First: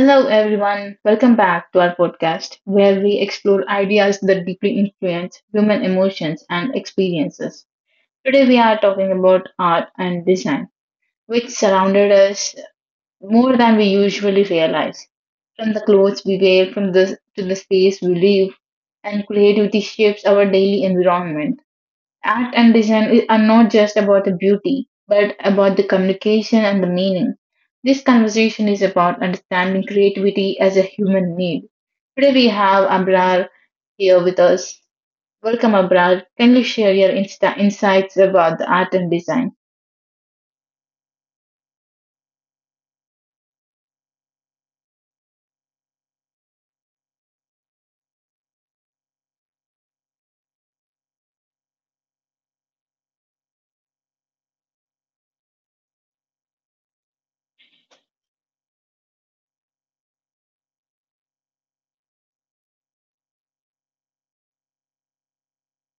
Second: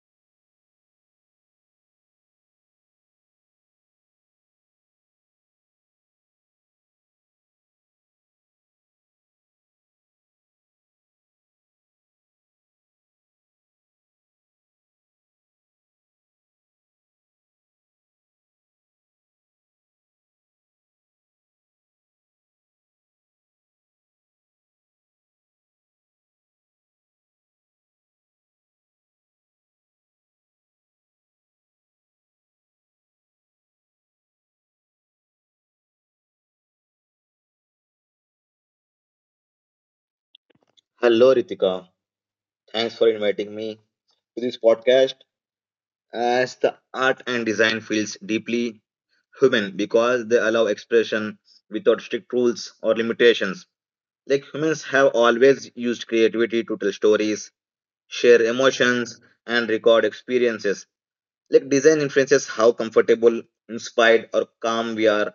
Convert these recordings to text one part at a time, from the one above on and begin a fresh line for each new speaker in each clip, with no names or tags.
Hello, everyone. Welcome back to our podcast where we explore ideas that deeply influence human emotions and experiences. Today, we are talking about art and design, which surrounded us more than we usually realize. From the clothes we wear, to the space we live, and creativity shapes our daily environment. Art and design are not just about the beauty, but about the communication and the meaning. This conversation is about understanding creativity as a human need. Today we have Abrar here with us. Welcome, Abrar. Can you share your insights about the art and design?
Hello, Ritika. Thanks for inviting me to this podcast. As the art and design feels deeply human because they allow expression without strict rules or limitations. Like humans have always used creativity to tell stories, share emotions, and record experiences. Like design influences how comfortable, inspired, or calm we are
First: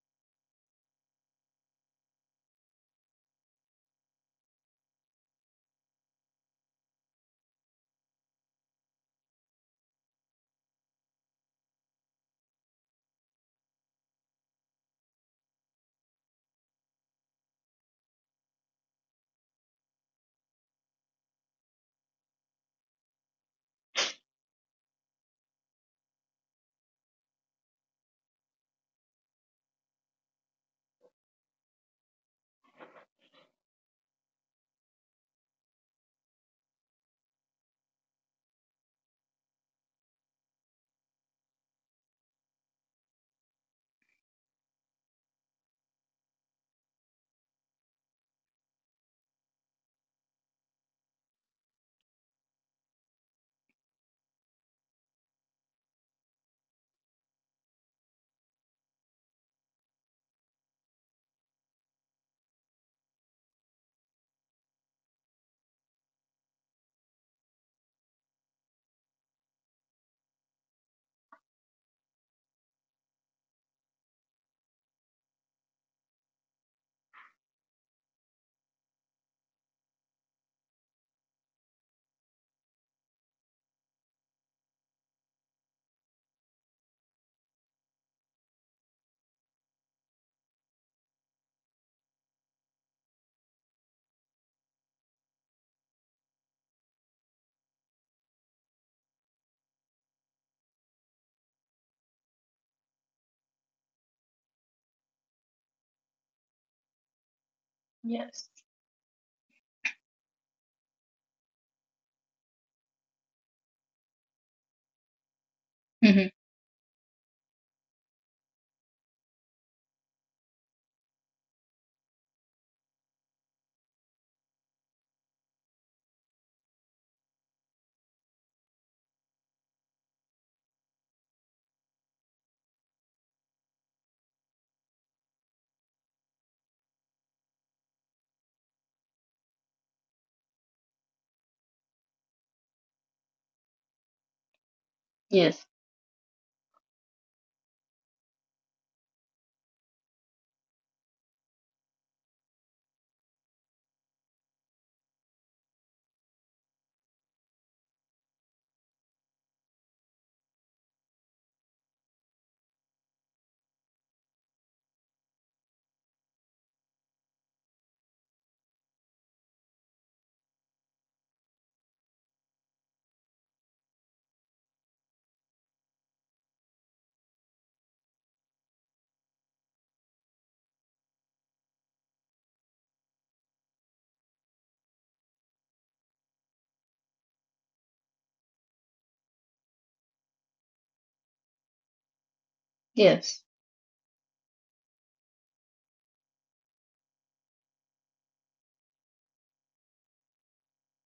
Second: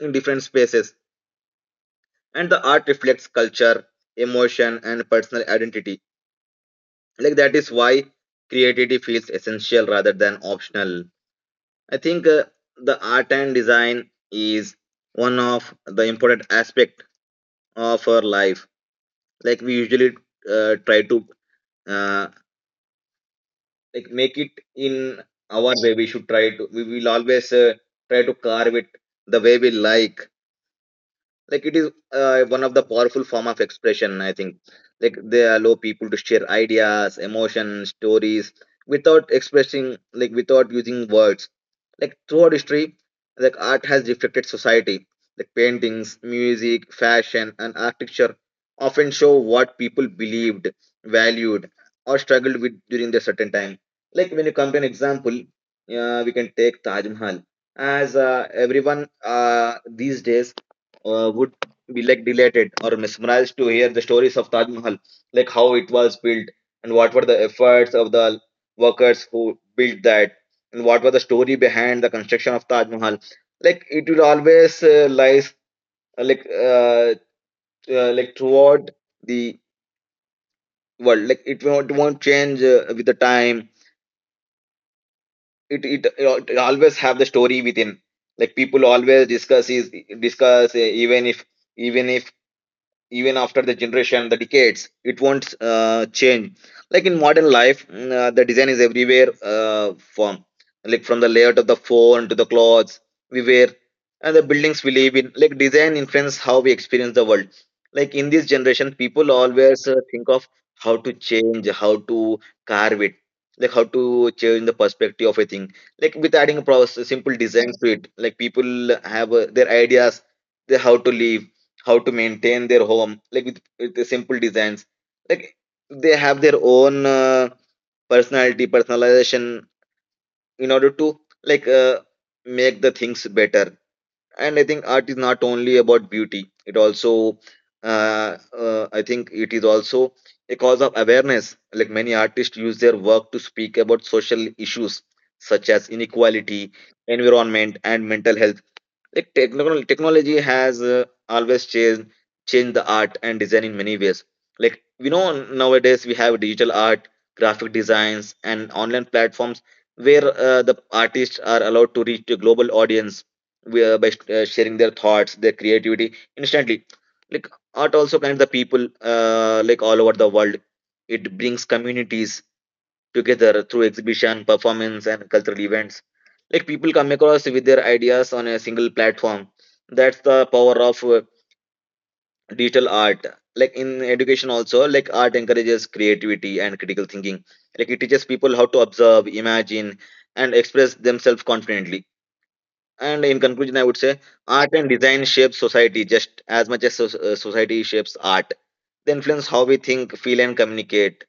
in different spaces, and the art reflects culture, emotion, and personal identity like that is why creativity feels essential rather than optional. I think the art and design is one of the important aspect of our life like we usually try to uh, like make it in our way we should try to we will always try to carve it the way we like it is one of the powerful form of expression I think, like they allow people to share ideas, emotions, stories without expressing, like without using words, like throughout history, like art has reflected society, like paintings, music, fashion and architecture often show what people believed, valued, or struggled with during their certain time. Like when you come to an example, we can take Taj Mahal as everyone uh, these days would be like delighted or mesmerized to hear the stories of Taj Mahal, like how it was built and what were the efforts of the workers who built that and what were the story behind the construction of Taj Mahal. Like it will always lies uh, like uh, throughout the world. Like it won't change with the time. It always have the story within. Like people always discuss, even if even if even after the generation, the decades it won't change. Like in modern life, the design is everywhere, from like from the layout of the phone to the clothes we wear and the buildings we live in, like design influence how we experience the world. Like in this generation
Yes.
people always think of how to change, how to carve it, like how to change the perspective of a thing, like with adding a
Hmm.
process, simple designs to it, like people have their ideas, they how to live, how to maintain their home, like with the simple designs, like they have their own personality, personalization in order to like make the things better. And I think art is not only about beauty, it also I think it is also a cause of awareness, like many artists use their work to speak about social issues such as
Yes.
inequality, environment and mental health. Like technology has always changed the art and design in many ways. Like we know nowadays we have digital art, graphic designs, and online platforms where the artists are allowed to reach a global audience by sharing their thoughts, their creativity instantly. Like art also connects the people, like all over the world. It brings communities together through exhibition, performance, and cultural events. Like people come across with their ideas on a single platform. That's the power of digital art. Like in education, also, like art encourages creativity and critical thinking. Like it teaches people how to observe, imagine, and express themselves confidently. And in
Yes.
conclusion, I would say art and design shapes society just as much as society shapes art. They influence how we think, feel, and communicate.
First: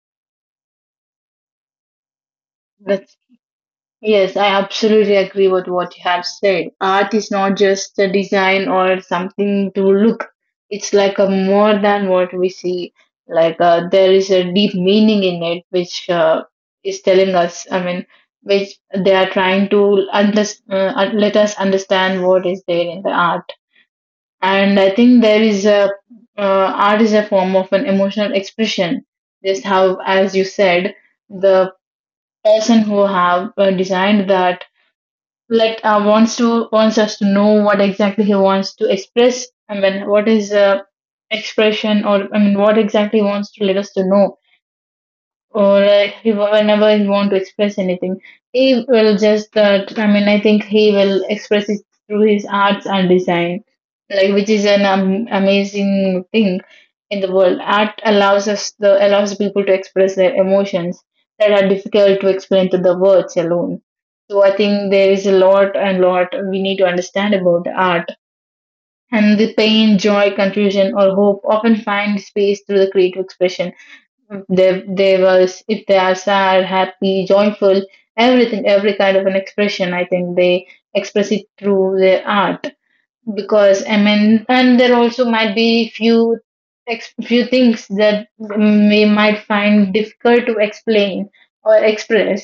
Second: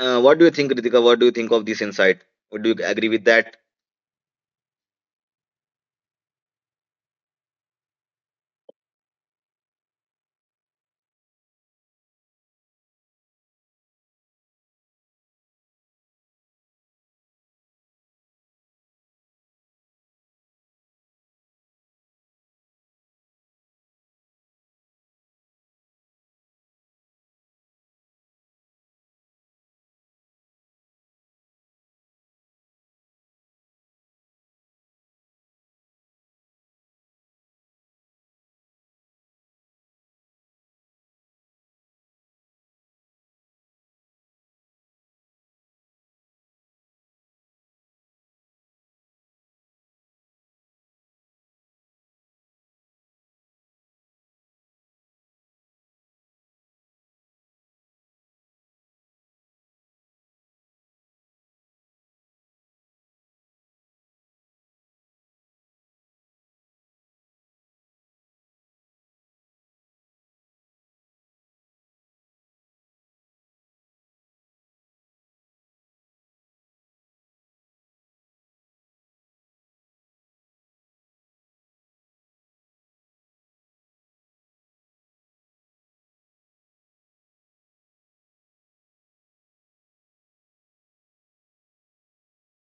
What do you think, Ritika? What do you think of this insight? Would you agree
That's...
with that?
Yes, I absolutely agree with what you have said. Art is not just a design or something to look. It's like a more than what we see. Like there is a deep meaning in it, which is telling us. I mean, which they are trying to under, let us understand what is there in the art. And I think there is a art is a form of an emotional expression. Just how, as you said, the person who have designed that, like wants to, wants us to know what exactly he wants to express. I mean, what is expression, or I mean what exactly he wants to let us to know, or whenever he want to express anything, he will just that, I mean, I think he will express it through his arts and design, like which is an amazing thing in the world. Art allows us, the allows people to express their emotions that are difficult to explain to the words alone. So I think there is a lot and lot we need to understand about the art, and the pain, joy, confusion or hope often find space through the creative expression. They they was if they are sad, happy, joyful, everything, every kind of an expression. I think they express it through their art, because I mean, and there also might be few few things that we might find difficult to explain or express,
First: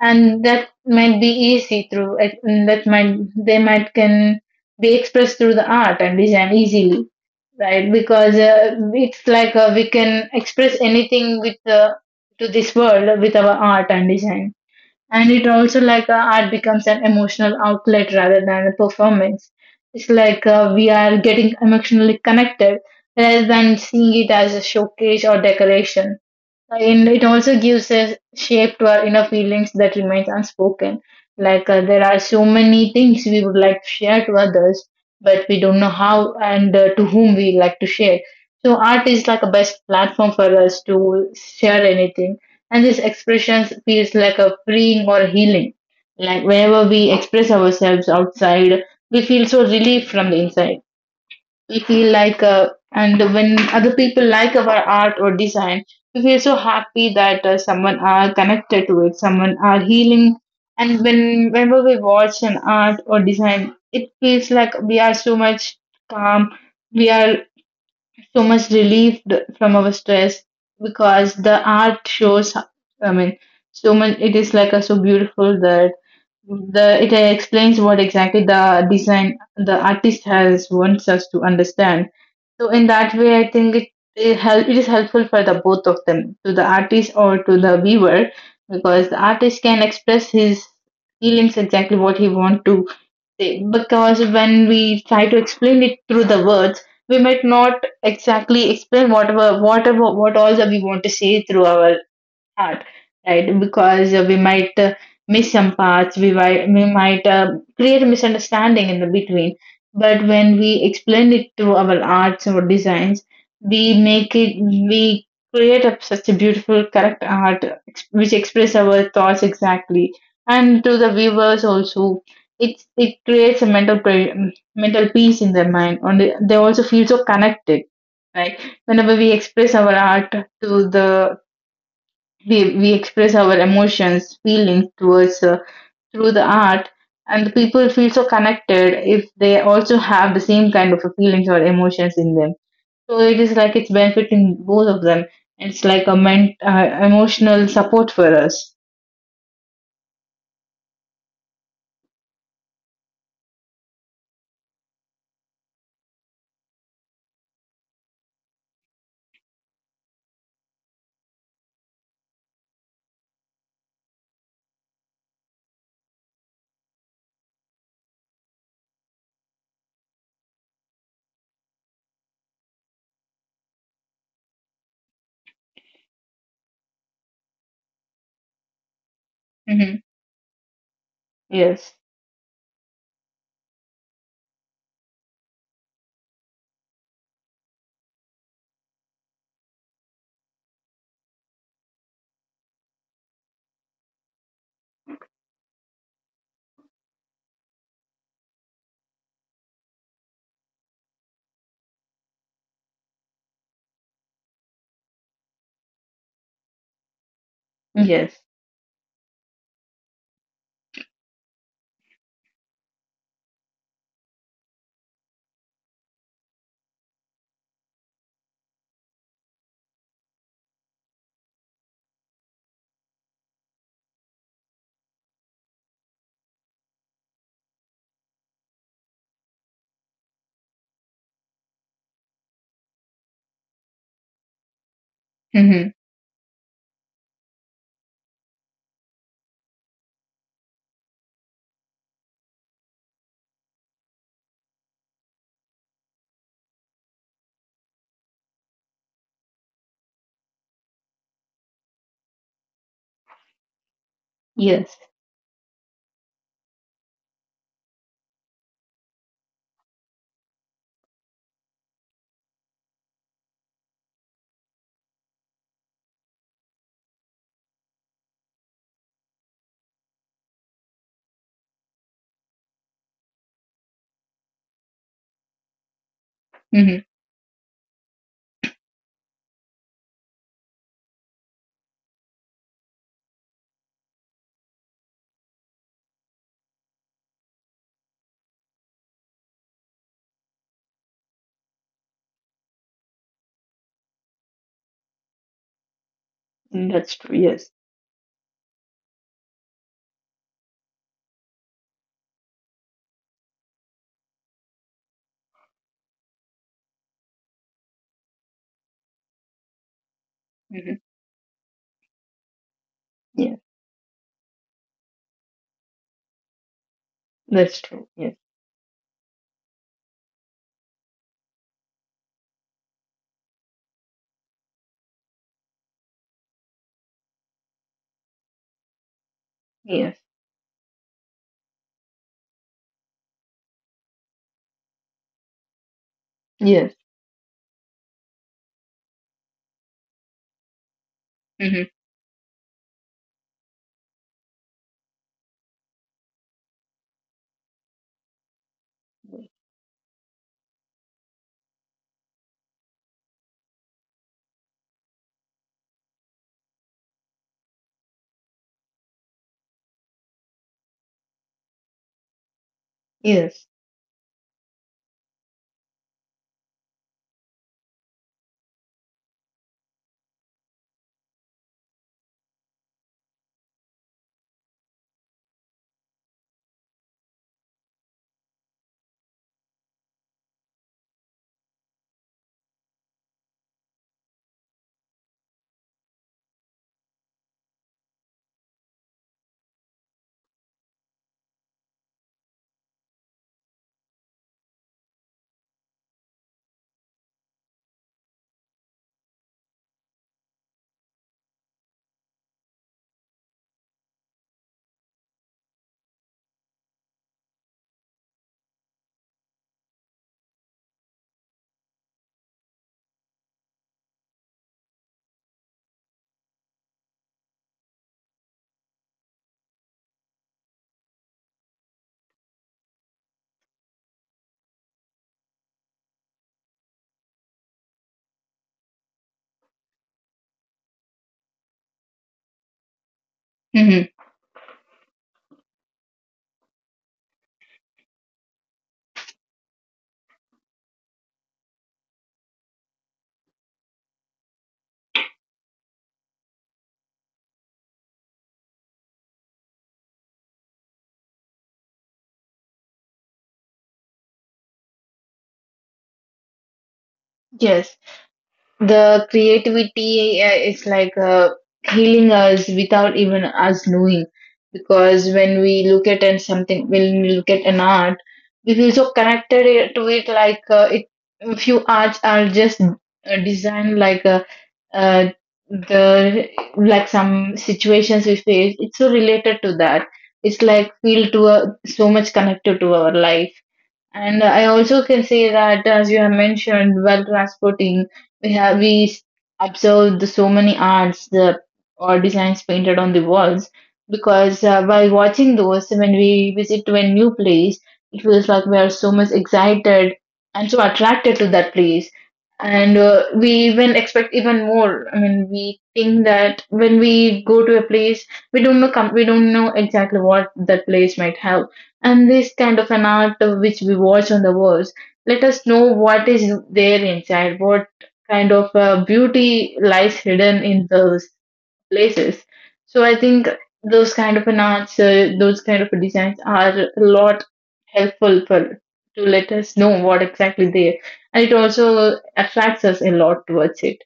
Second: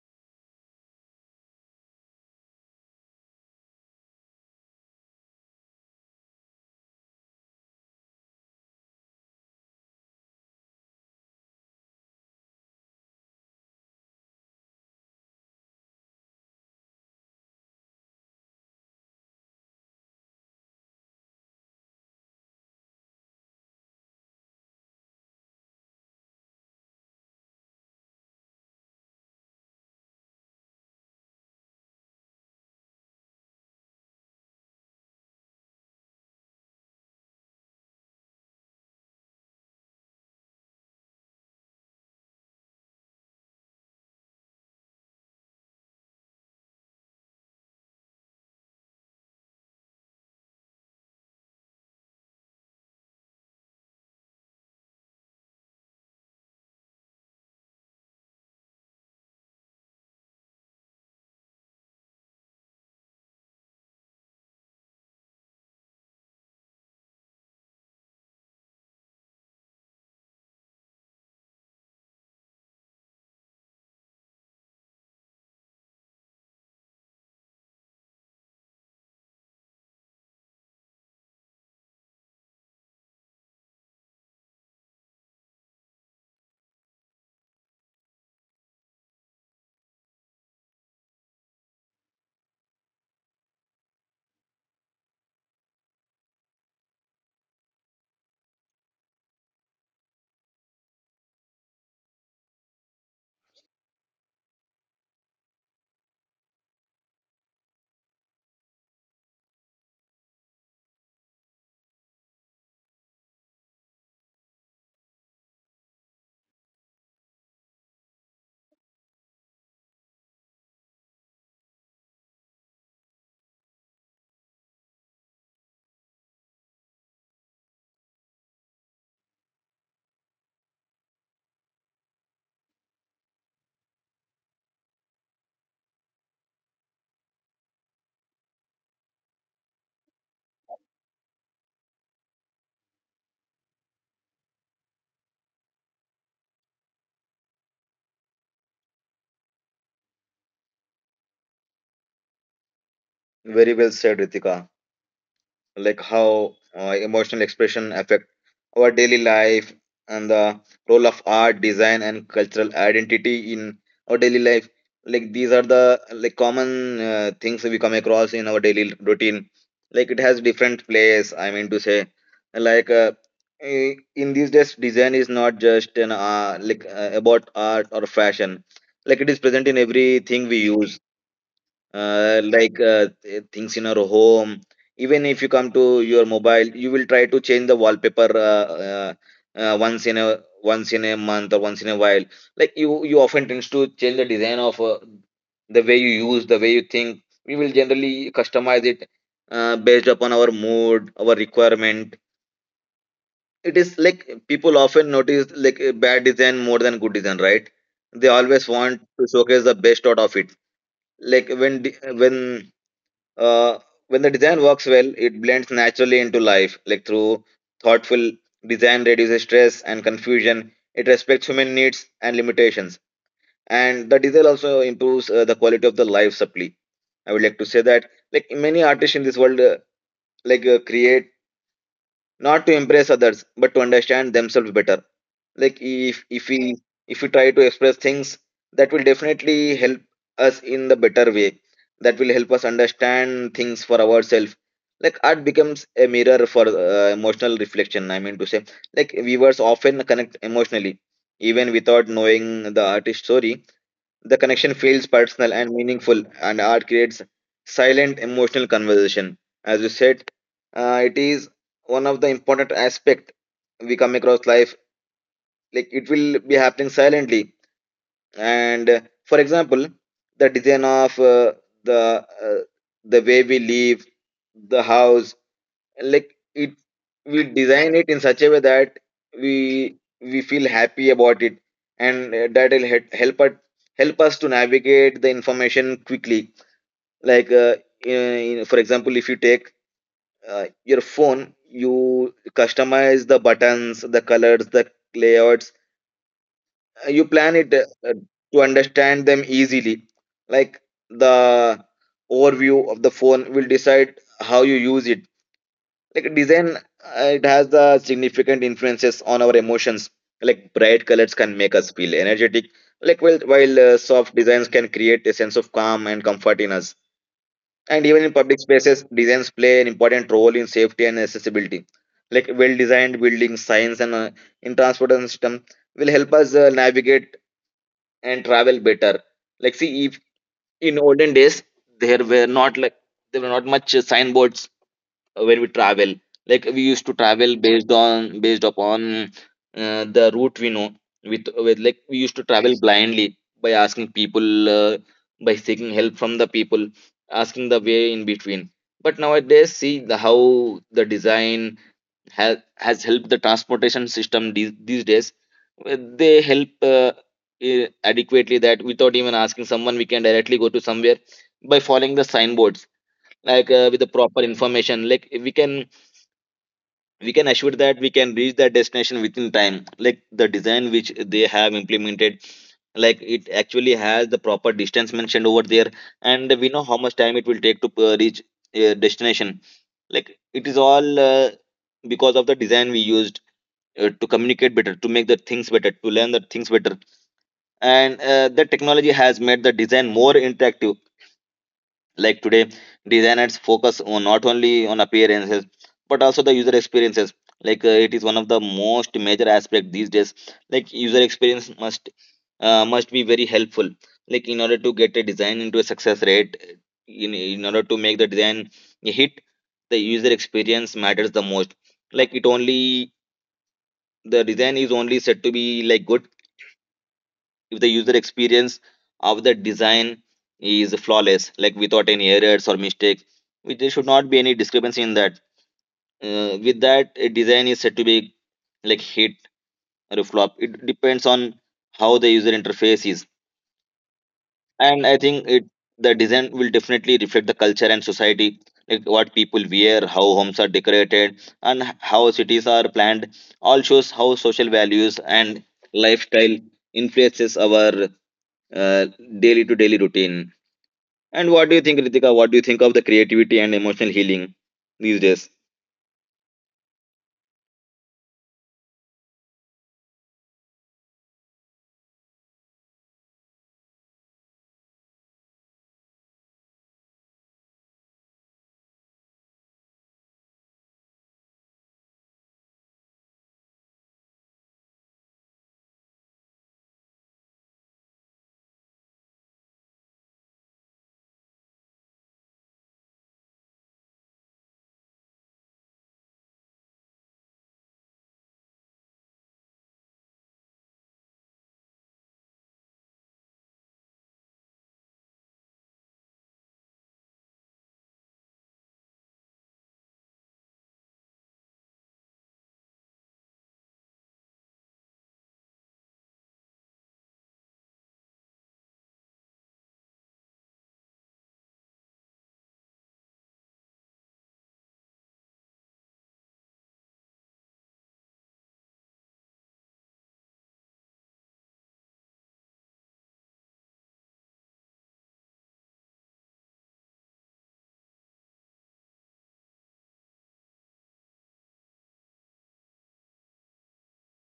and that might be easy through that, might, they might can be expressed through the art and design easily, right? Because it's like we can express anything with to this world with our art and design. And it also, like art becomes an emotional outlet rather than a performance. It's like we are getting emotionally connected rather than seeing it as a showcase or decoration. And it also gives a shape to our inner feelings that remains unspoken. Like there are so many things we would like to share to others, but we don't know how and to whom we like to share. So art is like a best platform for us to share anything, and this expression feels like a freeing or healing. Like whenever we express ourselves outside, we feel so relieved from the inside. We feel like and when other people like our art or design, we feel so happy that someone are connected to it, someone are healing. And whenever we watch an art or design, it feels like we are so much calm, we are so much relieved from our stress, because the art shows, I mean, so much. It is like a so beautiful that the it explains what exactly the design, the artist has wants us to understand. So in that way, I think it is helpful for the both of them, to the artist or to the viewer, because the artist can express his feelings exactly what he want to say. Because when we try to explain it through the words, we might not exactly explain whatever what all that we want to say through our part, right? Because we might miss some parts, we might, create a misunderstanding in the between. But when we explain it to our arts or designs, we make it, we create a such a beautiful, correct art which express our thoughts exactly, and to the viewers also. It creates a mental peace in their mind, and they also feel so connected, right? Whenever we express our art to the, we express our emotions, feelings towards through the art, and the people feel so connected if they also have the same kind of feelings or emotions in them. So it is like it's benefiting both of them. It's like a emotional support for us.
Very well said, Ritika. Like how emotional expression affect our daily life and the role of art, design and cultural identity in our daily life, like these are the like common things we come across in our daily routine, like it has different place, I mean to say, like in these days design is not just an like about art or fashion, like it is present in everything
Hmm.
we use,
Yes.
like things in your home. Even if you come to your mobile, you will try to change the wallpaper once in a month or once in a while. Like you often tends to change the design of the way you use, the way you think. We will generally customize it based upon our mood, our requirement. It is like people often notice like a bad design more than good design, right? They always
Yes.
want to showcase the best out of it. Like uh, when the design works well, it blends naturally into life, like through thoughtful design reduces stress and confusion. It respects human needs and limitations, and the design also improves the quality of the life supply. I would like to say that, like many artists in this world, like create not to impress others but to understand themselves better, like
Hmm.
if we if we try to express things that will definitely help us in the better way, that will help us understand things for ourselves. Like art becomes a mirror for emotional reflection, I mean to say, like viewers often connect emotionally even without knowing the artist's story. The connection feels
Yes.
personal and meaningful, and art creates silent emotional conversation. As you said, it is one of the important aspect we come across life, like it will be happening silently, and for example the design of the uh, the way we live the house, like it
Hmm.
we design it in such a way that we feel happy about it, and that will help us, to navigate the information quickly, like in, for example, if you take your phone, you customize the buttons, the colors, the layouts, you
That's
plan
true.
it
Yes.
to understand them easily, like the overview of the phone will decide how you use it. Like design, it has the significant influences on our emotions, like bright
Hmm.
colors can make us feel energetic, like while
Yes.
soft designs can create a sense of calm and comfort in us, and
That's
even in
true.
public
Yes.
spaces designs play an important role in safety and accessibility, like well designed buildings, science and in transportation system will help us navigate and travel better. Like, see, if
Yes.
in olden days there were not like there were not much signboards when we travel. Like we used to
Yes.
travel based upon the route we know. With Like we
Hmm.
used to travel blindly by asking people, by seeking help from the people, asking the way in between. But nowadays, see the how the design has helped the transportation system these days. They help eh, adequately that without even asking someone we can directly go to somewhere by following the signboards, like with the
Yes.
proper information, like we can assure that we can reach that destination within time. Like the design which they have implemented, like it actually has the proper distance mentioned over there, and we know how much time it will take to reach a destination, like it is all because of the design we used to communicate better, to make the things better, to learn the things better. And the technology has made the design more interactive. Like today, designers focus on not only on appearances but also the user experiences. Like it is one of the most major aspect these days. Like user experience must, must be very helpful. Like in order to get a design into a success rate, in order to make the design a hit, the user experience matters the most. Like it only the design is only said to be like good if the user experience of the design is flawless, like without any errors or mistakes, which there should not be any discrepancy in that. With that, a design is said to be like hit or a flop. It depends on how the user interface is,
Hmm.
and I think it the design will definitely reflect the culture and society, like what people wear, how homes are decorated, and how cities are planned. All shows how social values and lifestyle influences our uh, daily to daily routine. And what do you think, Ritika? What do you think of the creativity and emotional healing these days?
Yes. The creativity is like healing us without even us knowing. Because when we look at and something, when we look at an art, we feel so connected to it. Like few arts are just designed like uh, the like some situations we face. It's so related to that. It's like feel to so much connected to our life. And I also can say that, as you have mentioned, while transporting, we have we s- observed the so many arts, the or designs painted on the walls, because while watching those, when we visit to a new place, it feels like we are so much excited and so attracted to that place, and we even expect even more. I mean, we think that when we go to a place, we don't know, we don't know exactly what that place might have, and this kind of an art which we watch on the walls let us know what is there inside, what kind of beauty lies hidden in those places. So I think those kind of an arts, those kind of designs are a lot helpful for, to let us know what exactly there, and it also attracts us a lot towards it.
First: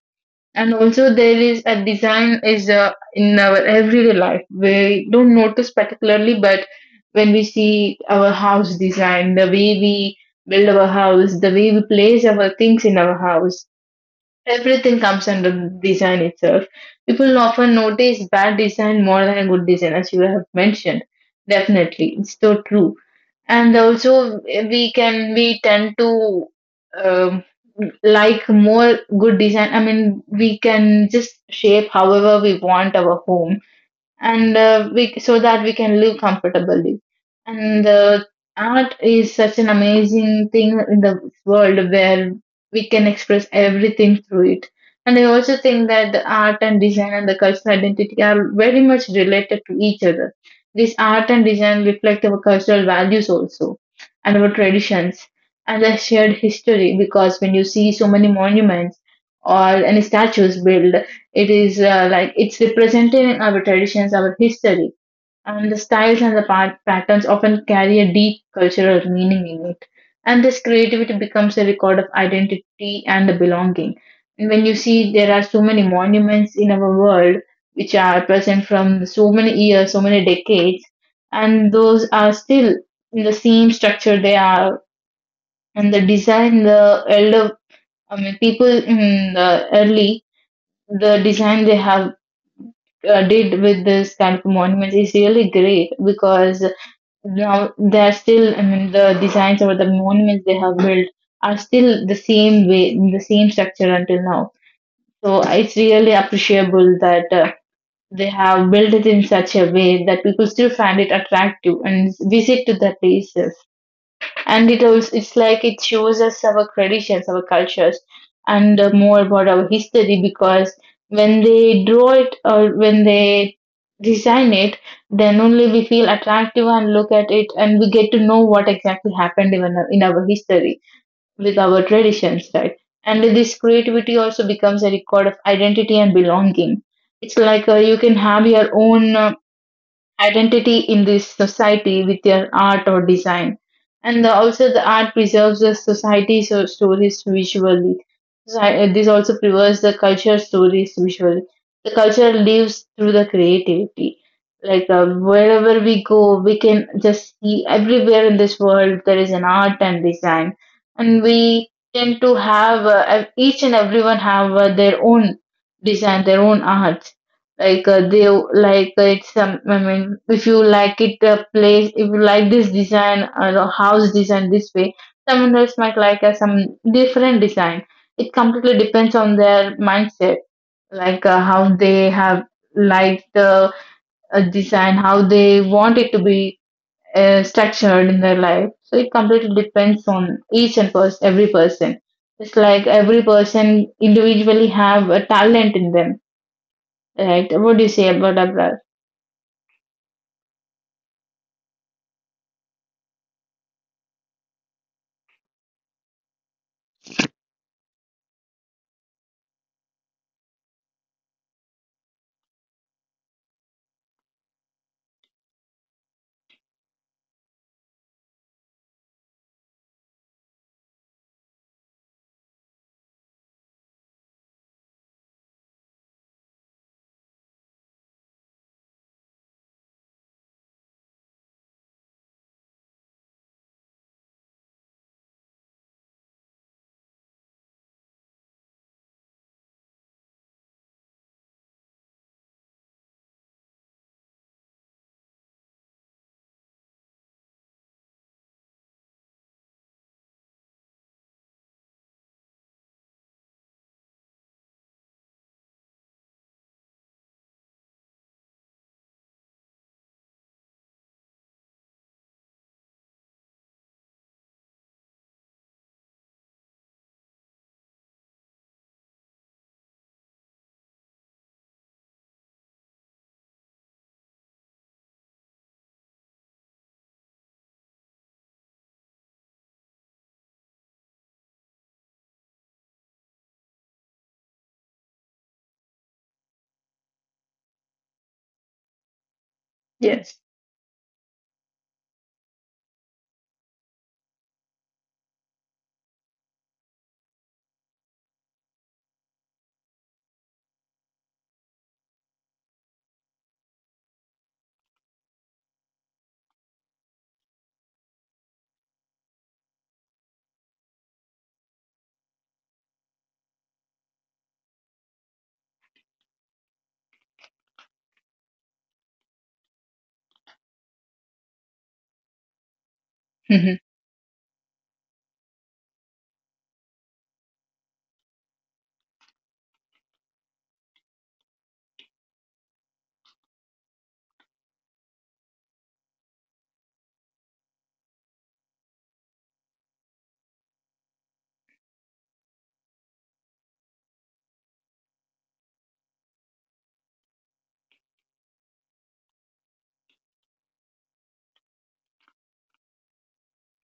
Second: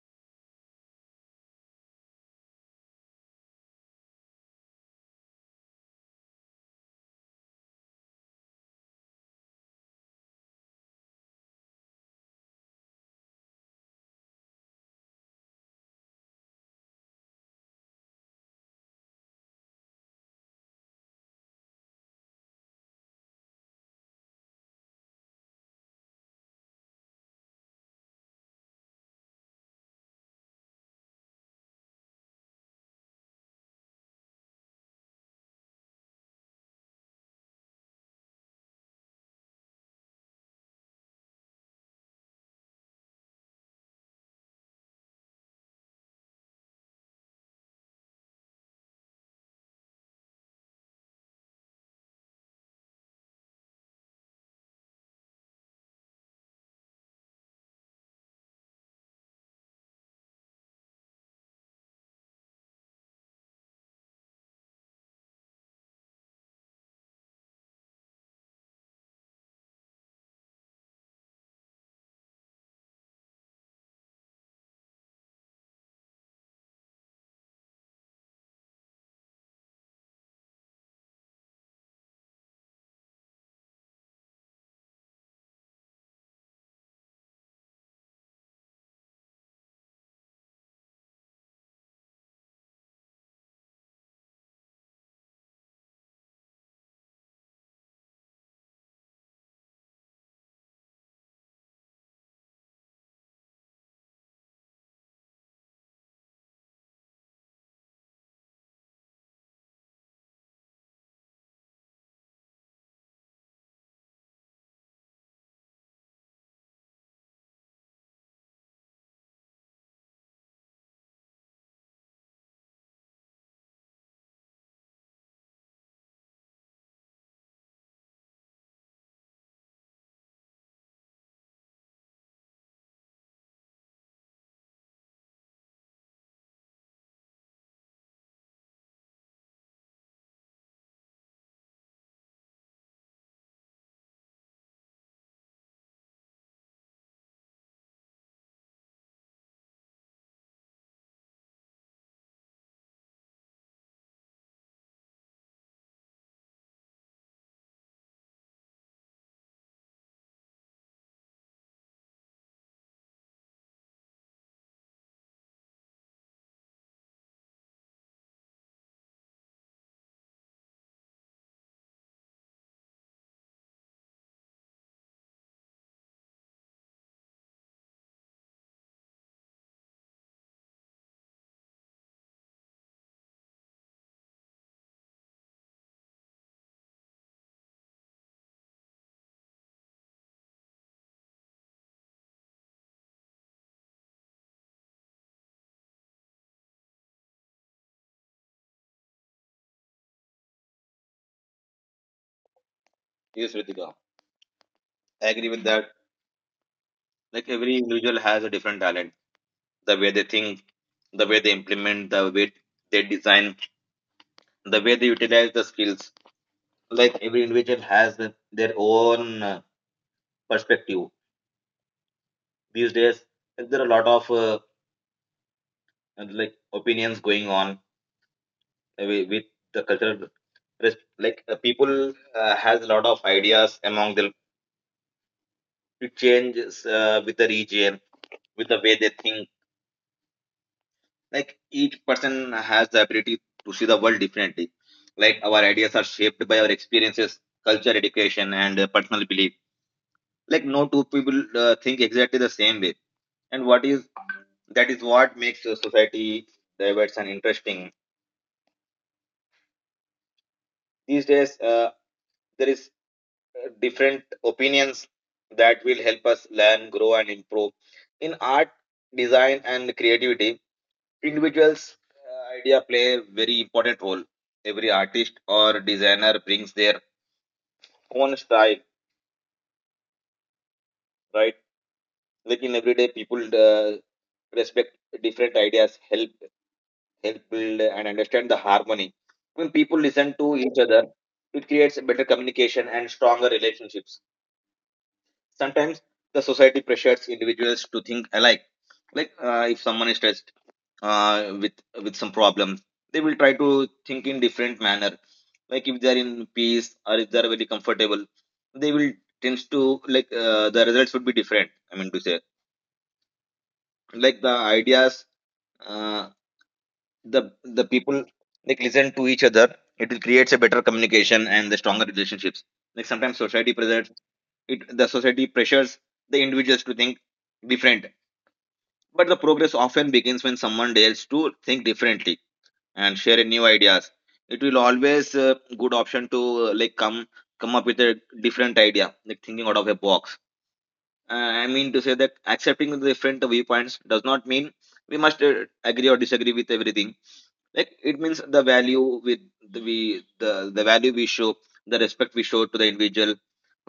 And also there is a design is in our everyday life, we don't notice particularly, but when we see our house design, the way we build our house, the way we place our things in our house, everything comes under design itself. People often notice bad design more than a good design, as you have mentioned. Definitely, it's so true. And also, we can, we tend to um, like more good design. I mean, we can just shape however we want our home, and we, so that we can live comfortably. And art is such an amazing thing in the world where we can express everything through it. And I also think that the art and design and the cultural identity are very much related to each other. This art and design reflect our cultural values also, and our traditions, and the shared history. Because when you see so many monuments or any statues built, it is like it's represented in our traditions, our history, and the styles and the patterns often carry a deep cultural meaning in it. And this creativity becomes a record of identity and the belonging. And when you see there are so many monuments in our world which are present from so many years, so many decades, and those are still in the same structure they are, and the design, the elder, I mean, people in the early, the design they have did with this kind of monuments is really great, because now they're still, I mean, the designs or the monuments they have built are still the same way, the same structure until now. So it's really appreciable that they have built it in such a way that people still find it attractive and visit to the places. And it also, it's like it shows us our traditions, our cultures, and more about our history, because when they draw it or when they design it, then only we feel attractive and look at it, and we get to know what exactly happened even in our history with our traditions, right? And this creativity also becomes a record of identity and belonging. It's like you can have your own identity in this society with their art or design. And also, the art preserves the society so stories visually. So, this also preserves the culture stories visually. The culture lives through the creativity. Like wherever we go, we can just see everywhere in this world there is an art and design, and we tend to have each and everyone have their own design, their own art. Like they like it's some, I mean, if you like it, place. If you like this design or the house design this way, someone else might like some different design. It completely depends on their mindset, how they have liked the design, how they want it to be structured in their life. So it completely depends on every person. It's like every person individually have a talent in them, right? What do you say about that, Abrar?
Yes, Ritika. I agree with that. Like every individual has a different talent. The way they think, the way they implement, the way they design, the way they utilize the skills. Like every individual has their own perspective. These days, like, there are a lot of like opinions going on with the cultural. Like people has a lot of ideas among them. It changes with the region, with the way they think. Like each person has the ability to see the world differently. Like our ideas are shaped by our experiences, culture, education, and personal belief. Like no two people think exactly the same way. And what is that is what makes society diverse and interesting. These days, there is different opinions that will help us learn, grow, and improve in art, design, and creativity. Individuals idea play a very important role. Every artist or designer brings their own style, right? Like in everyday people, uh, respect different ideas help, build and understand the harmony. When people listen
Yes.
to each other, it creates a better communication and stronger relationships. Sometimes the society pressures individuals to think alike. Like if someone is stressed with some problems, they will try to think in different manner. Like if they are in peace or if they are very comfortable, they will tends to like, the results would be different, I mean to say. Like the ideas, uh, the the people like listen to each other, it will creates a better communication and the stronger relationships. Like sometimes society
Mhm,
pressures, it the society pressures the individuals to think different. But the progress often begins when someone dares to think differently, and sharing new ideas, it will always good option to like come, come up with a different idea, like thinking out of a box. I mean to say that accepting the different viewpoints does not mean we must agree or disagree with everything. Like it means the value with the value we show, the respect we show to the individual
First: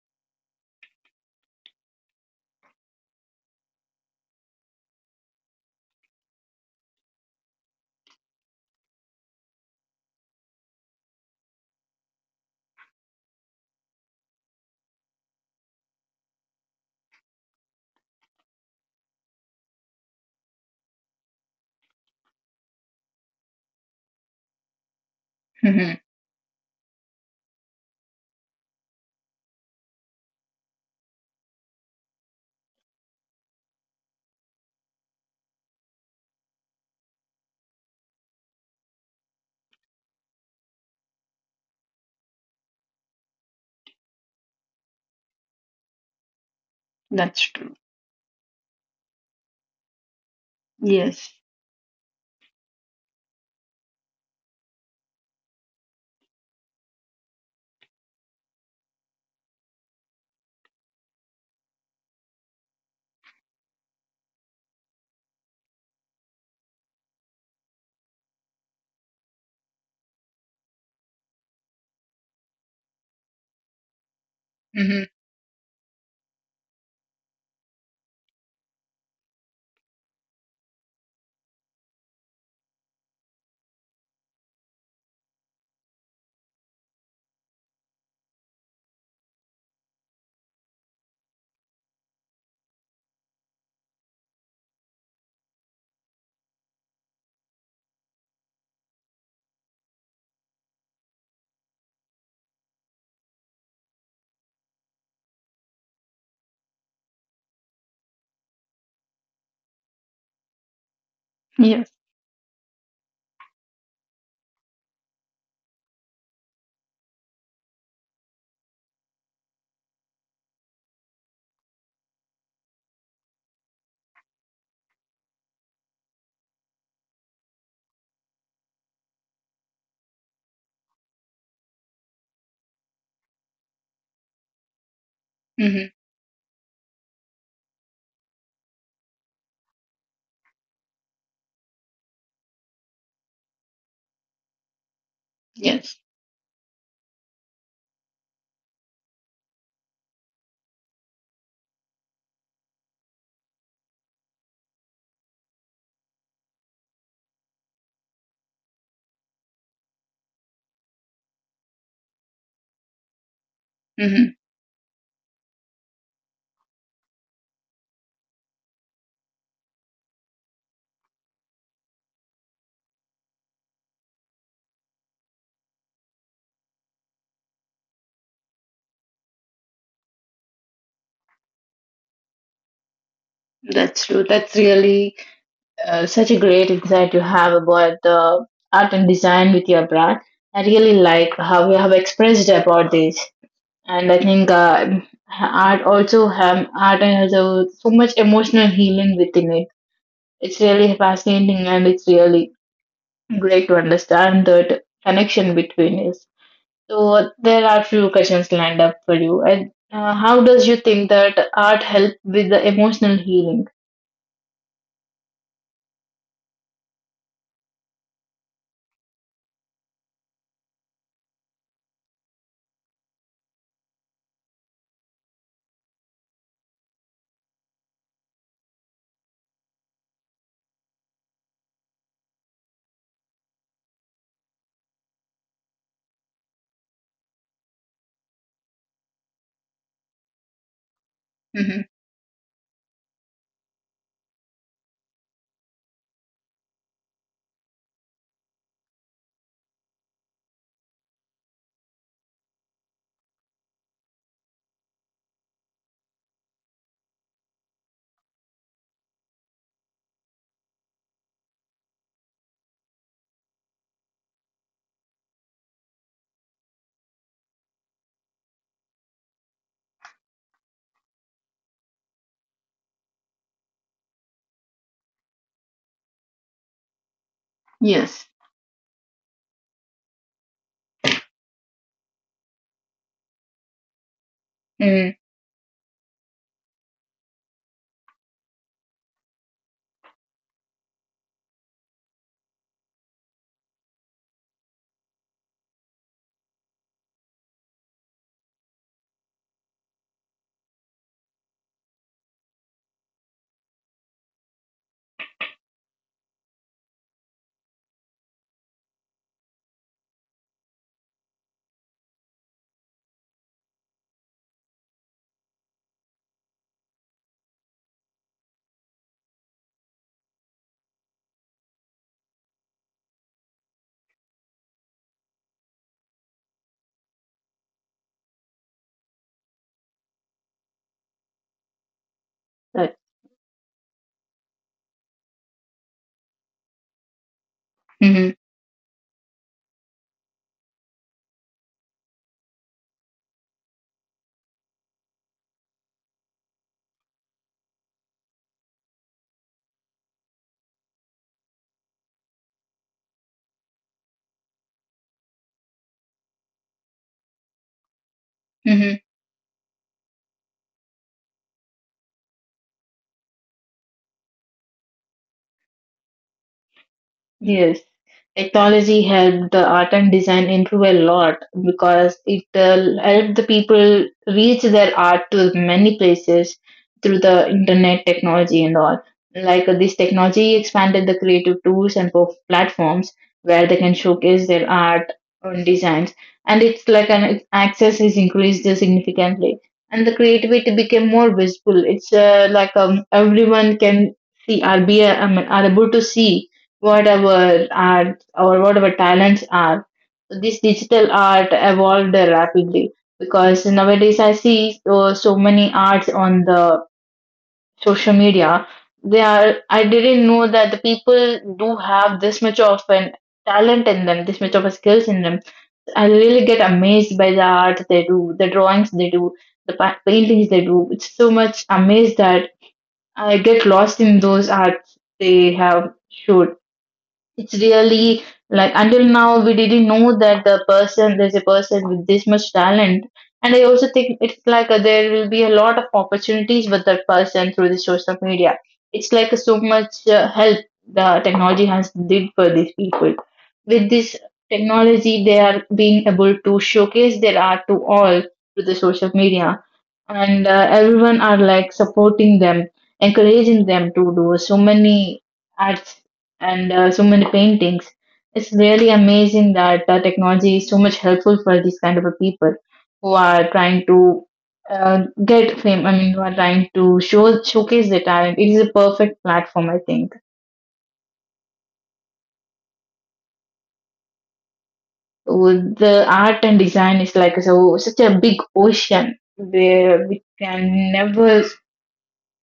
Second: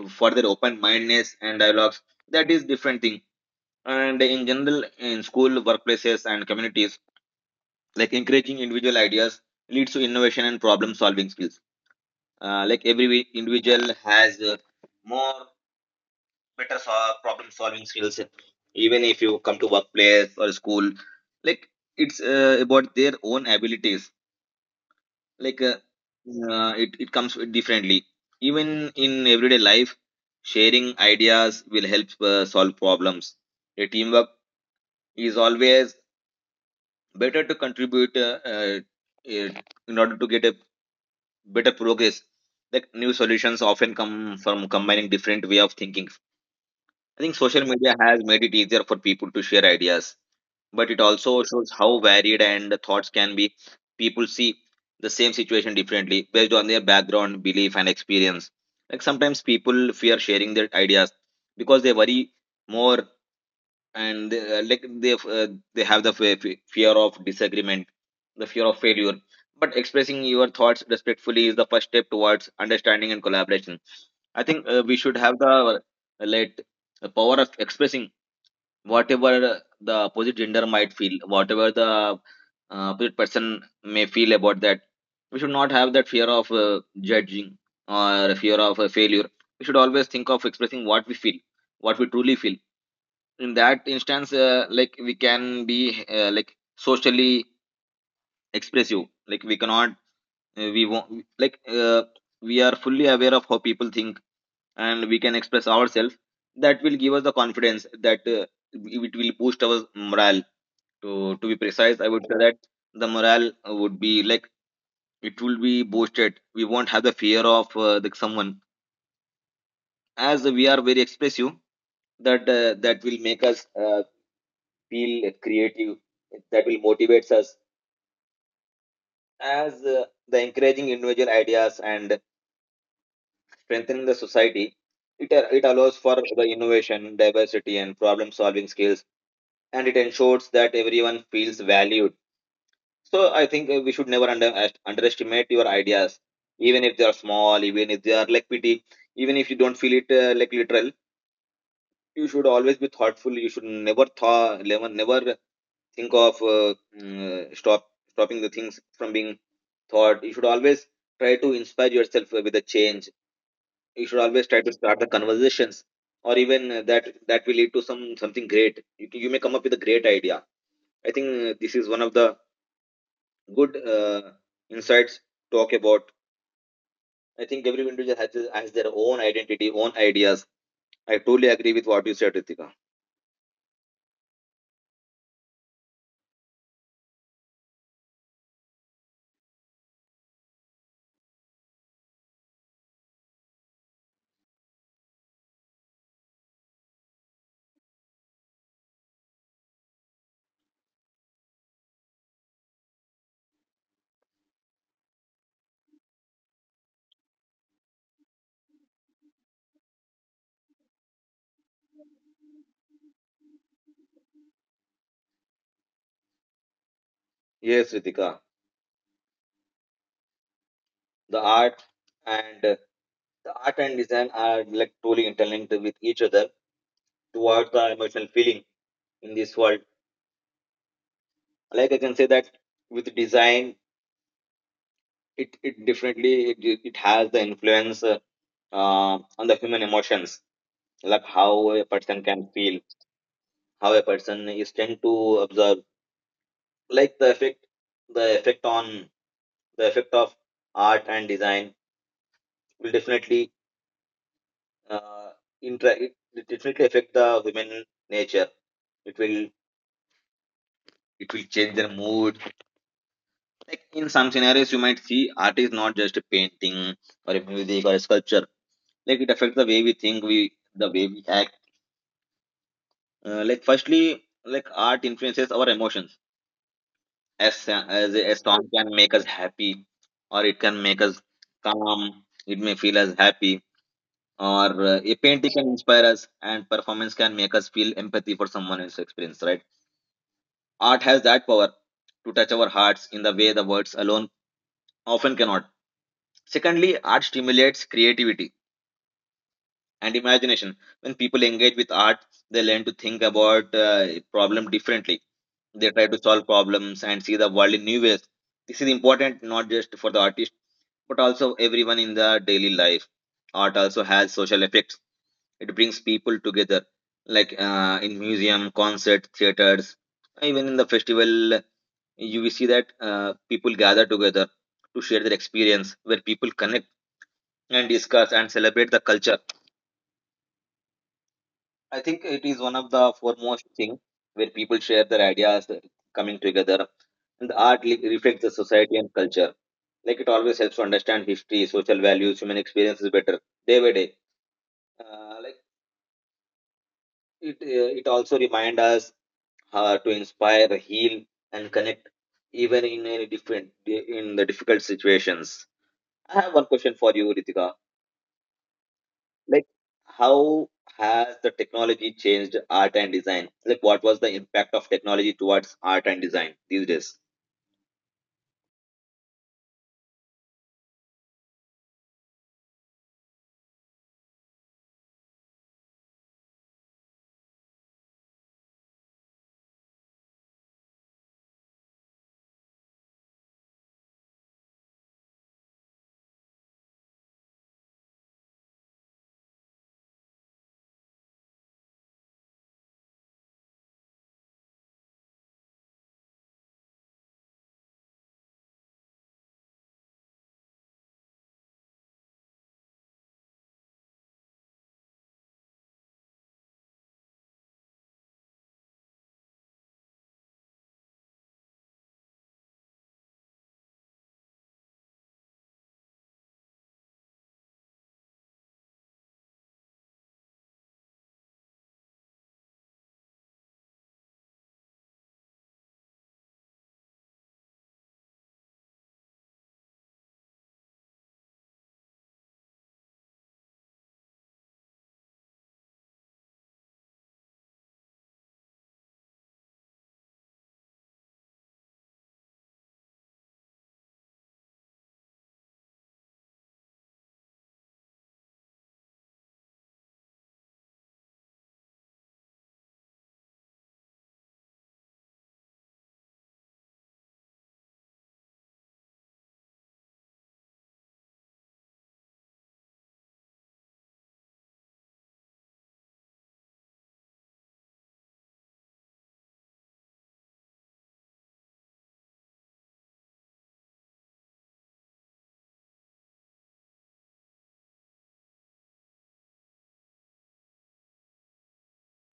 for their open mindedness and dialogues. That is different thing. And in general, in school, workplaces, and communities, like encouraging individual ideas leads to innovation and problem solving skills. Like every individual has more better problem solving skills. Even if you come to workplace or school, like it's about their own abilities. like uh,
mhm.
it, comes differently. Even in everyday life, sharing ideas will help solve problems. A teamwork is always better to contribute, in order to get a better progress. Like new solutions often come from combining different way of thinking. I think
That's
social
true.
media has made it easier for people to share ideas, but it
Yes.
also shows how varied and the thoughts can be. People see the same situation differently based on their background belief and experience. Like sometimes people fear sharing their ideas because they worry more. And they have the fear of disagreement, the fear of failure. But expressing your thoughts respectfully is the first step towards understanding and collaboration. I think we
Mhm.
should have the, let the power of expressing whatever the opposite gender might feel, whatever the opposite person may feel about that. We should not have that fear of judging or fear of failure. We should always think of expressing what we feel, what we truly feel. In that instance, like we can be, like socially expressive. like we cannot we won't we are fully aware of how people think, and we can express ourselves. That will give us the confidence that, it will boost our morale. To be
Yes.
precise, I would say that the morale would be like, it will be boosted. We won't have the fear of the someone, as we are very expressive. That that will make us feel creative. That will motivates us. As the encouraging individual ideas and strengthening the society, it, it
Mhm.
allows for the innovation diversity and problem solving skills, and it ensures that everyone feels valued. So I think
Yes.
we should never underestimate your ideas, even if they are small, even if they are like pity, even if you don't feel it like literal. You should always be thoughtful. You should never thaw, never never think of stop, stopping the things from being thought. You should always try to inspire yourself with a
Mhm.
change. You should always try to start the conversations, or even that will lead to some something great. You may come up with a great idea. I think this is one of the good insights to talk about. I think every individual has, has their own identity, own ideas. I totally agree with what you said, Ritika.
That's true. That's really such a great insight you have about the art and design with your brand. I really like how you have expressed about this, and I think art also have art has a, so much emotional healing within it. It's really fascinating, and it's really great to understand that connection between us. So there are few questions lined up for you. And how does you think that art help with the emotional healing?
Yes, Ritika. the art and uh, the art and design are like totally interlinked with each other towards the emotional feeling in this world. Like I can say that with design, it definitely, it has the influence, on the human emotions, like
Hmm.
how a person can feel, how a person is tend to observe, like the effect, the effect on the effect of art and design will definitely uh, it, it definitely affect the women nature. It will, change their mood. Like in some scenarios, you might see art is not just a painting or a music or a sculpture. Like it affects the way we think, we the way we act. Like firstly, like art influences our emotions.
Yes.
A song can make us happy, or it can make us calm. It may feel us happy, or
Mm-hmm.
a painting can inspire us, and performance can make us feel empathy for someone else's experience, right? Art has that power to touch our hearts in the way the words alone often cannot. Secondly, art stimulates creativity and imagination. When people engage with art, they learn to think about problem differently. They try to solve problems and see the world in new ways. This is important not just for the artist but also everyone in the daily life. Art also has social effects. It brings people together, like in museum, concert, theaters, even in the festival. You will see that people gather together to share their experience, where people connect and discuss and celebrate the culture. I think it is one of
Right.
the foremost thing where people share their ideas, coming together. And the
Mm-hmm.
reflects the society and culture. Like it always helps to understand history, social values, human experiences better day by day. Like it, it also reminds us to inspire, heal, and connect, even in any different in the difficult situations. I have one question for you, Ritika. Like how has the technology changed art and design? Like what was the impact of technology towards art and design these days?
Yes, technology helped the art and design improve a lot because it helped the people reach their art to many places through the internet technology and all. This technology expanded the creative tools and platforms where they can showcase their art and designs, and it's like an access is increased significantly, and the creativity became more visible. It's like everyone can I mean, are able to see whatever art or whatever talents are. This digital art evolved rapidly because nowadays I see so many arts on the social media. They are, I didn't know that the people do have this much of an talent in them, this much of a skills in them. I really get amazed by the art they do, the drawings they do, the paintings they do. It's so much amazed that I get lost in those arts they have showed. It's really like until now we didn't know that there's a person with this much talent. And I also think it's like there will be a lot of opportunities with that person through the social media. It's like so much help the technology has did for these people. With this technology, they are being able to showcase their art to all through the social media, and everyone are like supporting them, encouraging them to do so many arts and so many paintings. It's really amazing that technology is so much helpful for these kind of a people who are trying to get fame. I mean, who are trying to showcase their talent. It is a perfect platform, I think. With the art and design is like so such a big ocean where we can never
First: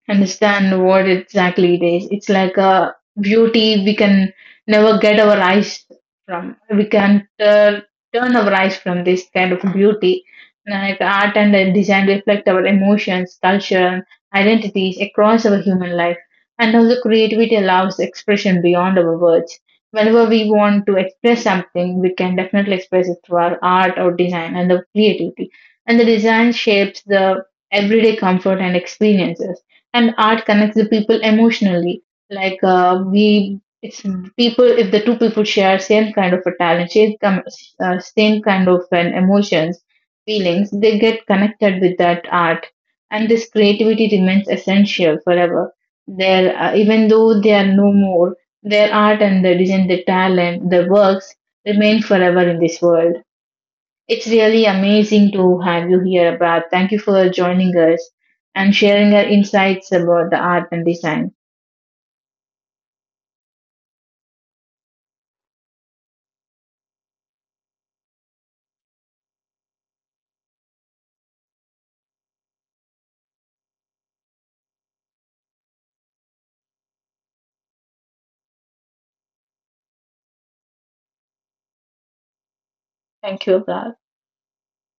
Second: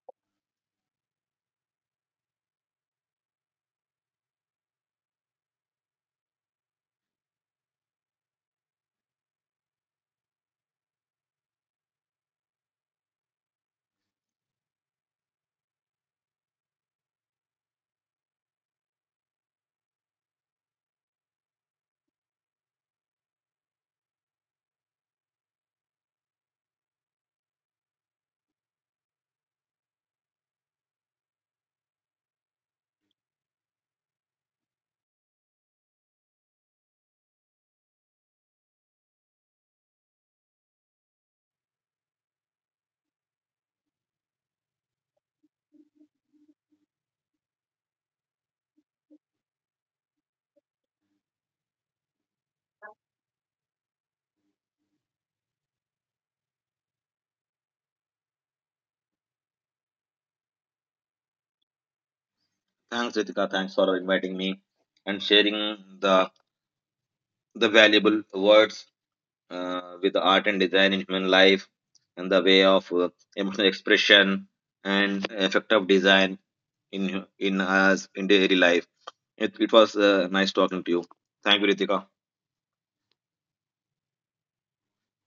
understand what exactly it is. It's like a beauty we can never get our eyes from. We can turn our eyes from this kind of beauty. Like art and design reflect our emotions, culture, and identities across our human life. And also, creativity allows expression beyond our words. Whenever we want to express something, we can definitely express it through our art or design and the creativity. And the design shapes the everyday comfort and experiences, and art connects the people emotionally. Like we it's People, if the two people share same kind of a talent, same kind of an emotions, feelings, they get connected with that art. And this creativity remains essential forever. There Even though they are no more, their art and their design, the talent, the works remain forever in this world. It's really amazing to have you here, Brad. Thank you for joining us and sharing your insights about the art and design.
Thanks, Ritika. Thanks for inviting me and sharing the the valuable words with the art and design in human life, and the way of emotional expression and effect of design in in us in daily life. It was nice talking to you. Thank you, Ritika.
Thank you, Brad.